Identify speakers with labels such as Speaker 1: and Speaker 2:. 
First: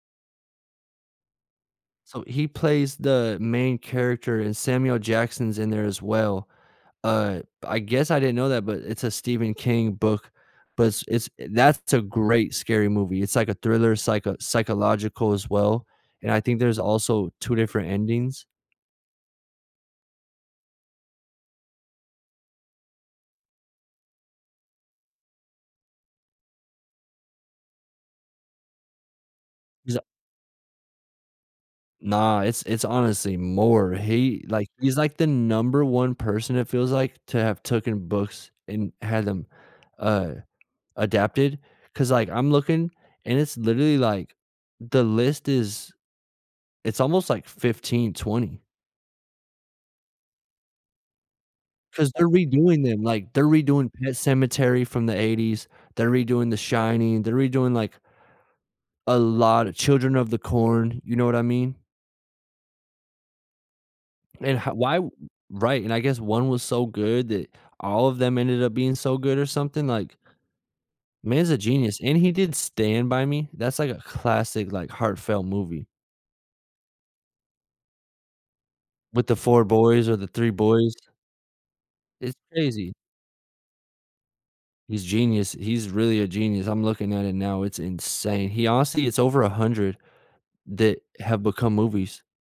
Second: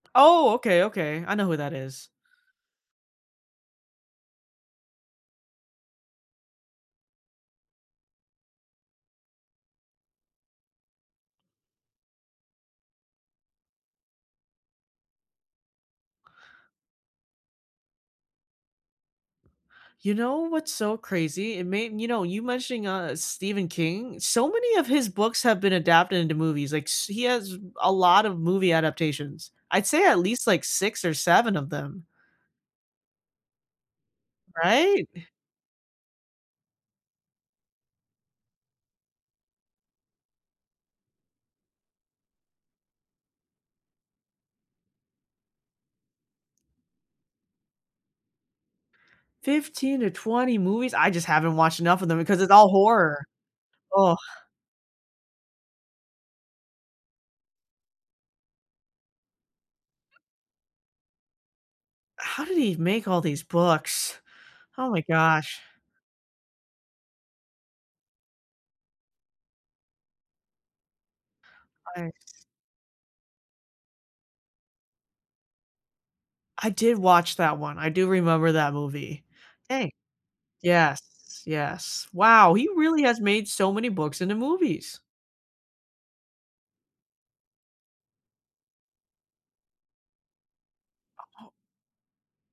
Speaker 1: Oh, okay, okay, I know who that is.
Speaker 2: So he plays the main character and Samuel Jackson's in there as well. Uh, I guess I didn't know that, but it's a Stephen King book, but s it's that's a great scary movie, it's like a thriller psycho psychological as well, and I think there's also 2 different endings.
Speaker 1: You know what's so crazy? It made you know, you mentioning, uh, Stephen King, so many of his books have been adapted into movies, like, s he has a lot of movie adaptations. I'd
Speaker 2: Is a
Speaker 1: say at least, like, 6 or 7 of them.
Speaker 2: Nah, it's it's honestly more he like, he's,
Speaker 1: Right?
Speaker 2: like, the number one person it feels like to have taken books and had them, uh, adapted 'cause, like, I'm looking and it's literally, like the list is It's almost, like, 15, 20.
Speaker 1: 15 to 20 movies? I just haven't watched enough of
Speaker 2: 'Cause
Speaker 1: them
Speaker 2: they're
Speaker 1: because it's all
Speaker 2: redoing them,
Speaker 1: horror.
Speaker 2: like, they're redoing Pet
Speaker 1: Ugh.
Speaker 2: Sematary from the '80s, they're redoing The Shining, they're redoing, like A lot of Children of the Corn, you know what I mean?
Speaker 1: How did he make all these books?
Speaker 2: And ho
Speaker 1: Oh
Speaker 2: why
Speaker 1: my gosh.
Speaker 2: right, and I guess one was so good that all of them ended up being so good or something like Man's a genius,
Speaker 1: Right.
Speaker 2: and he did Stand by Me, that's, like, a classic, like, heartfelt movie.
Speaker 1: I did watch that one; I do remember that movie.
Speaker 2: With the 4
Speaker 1: Hey,
Speaker 2: boys or the 3 boys.
Speaker 1: yes, yes,
Speaker 2: It's
Speaker 1: wow, he
Speaker 2: crazy.
Speaker 1: really has made so many books into movies.
Speaker 2: He's genius, he's really a genius, I'm looking at it now, it's insane, he honestly it's over 100 that have
Speaker 1: Oh.
Speaker 2: become movies.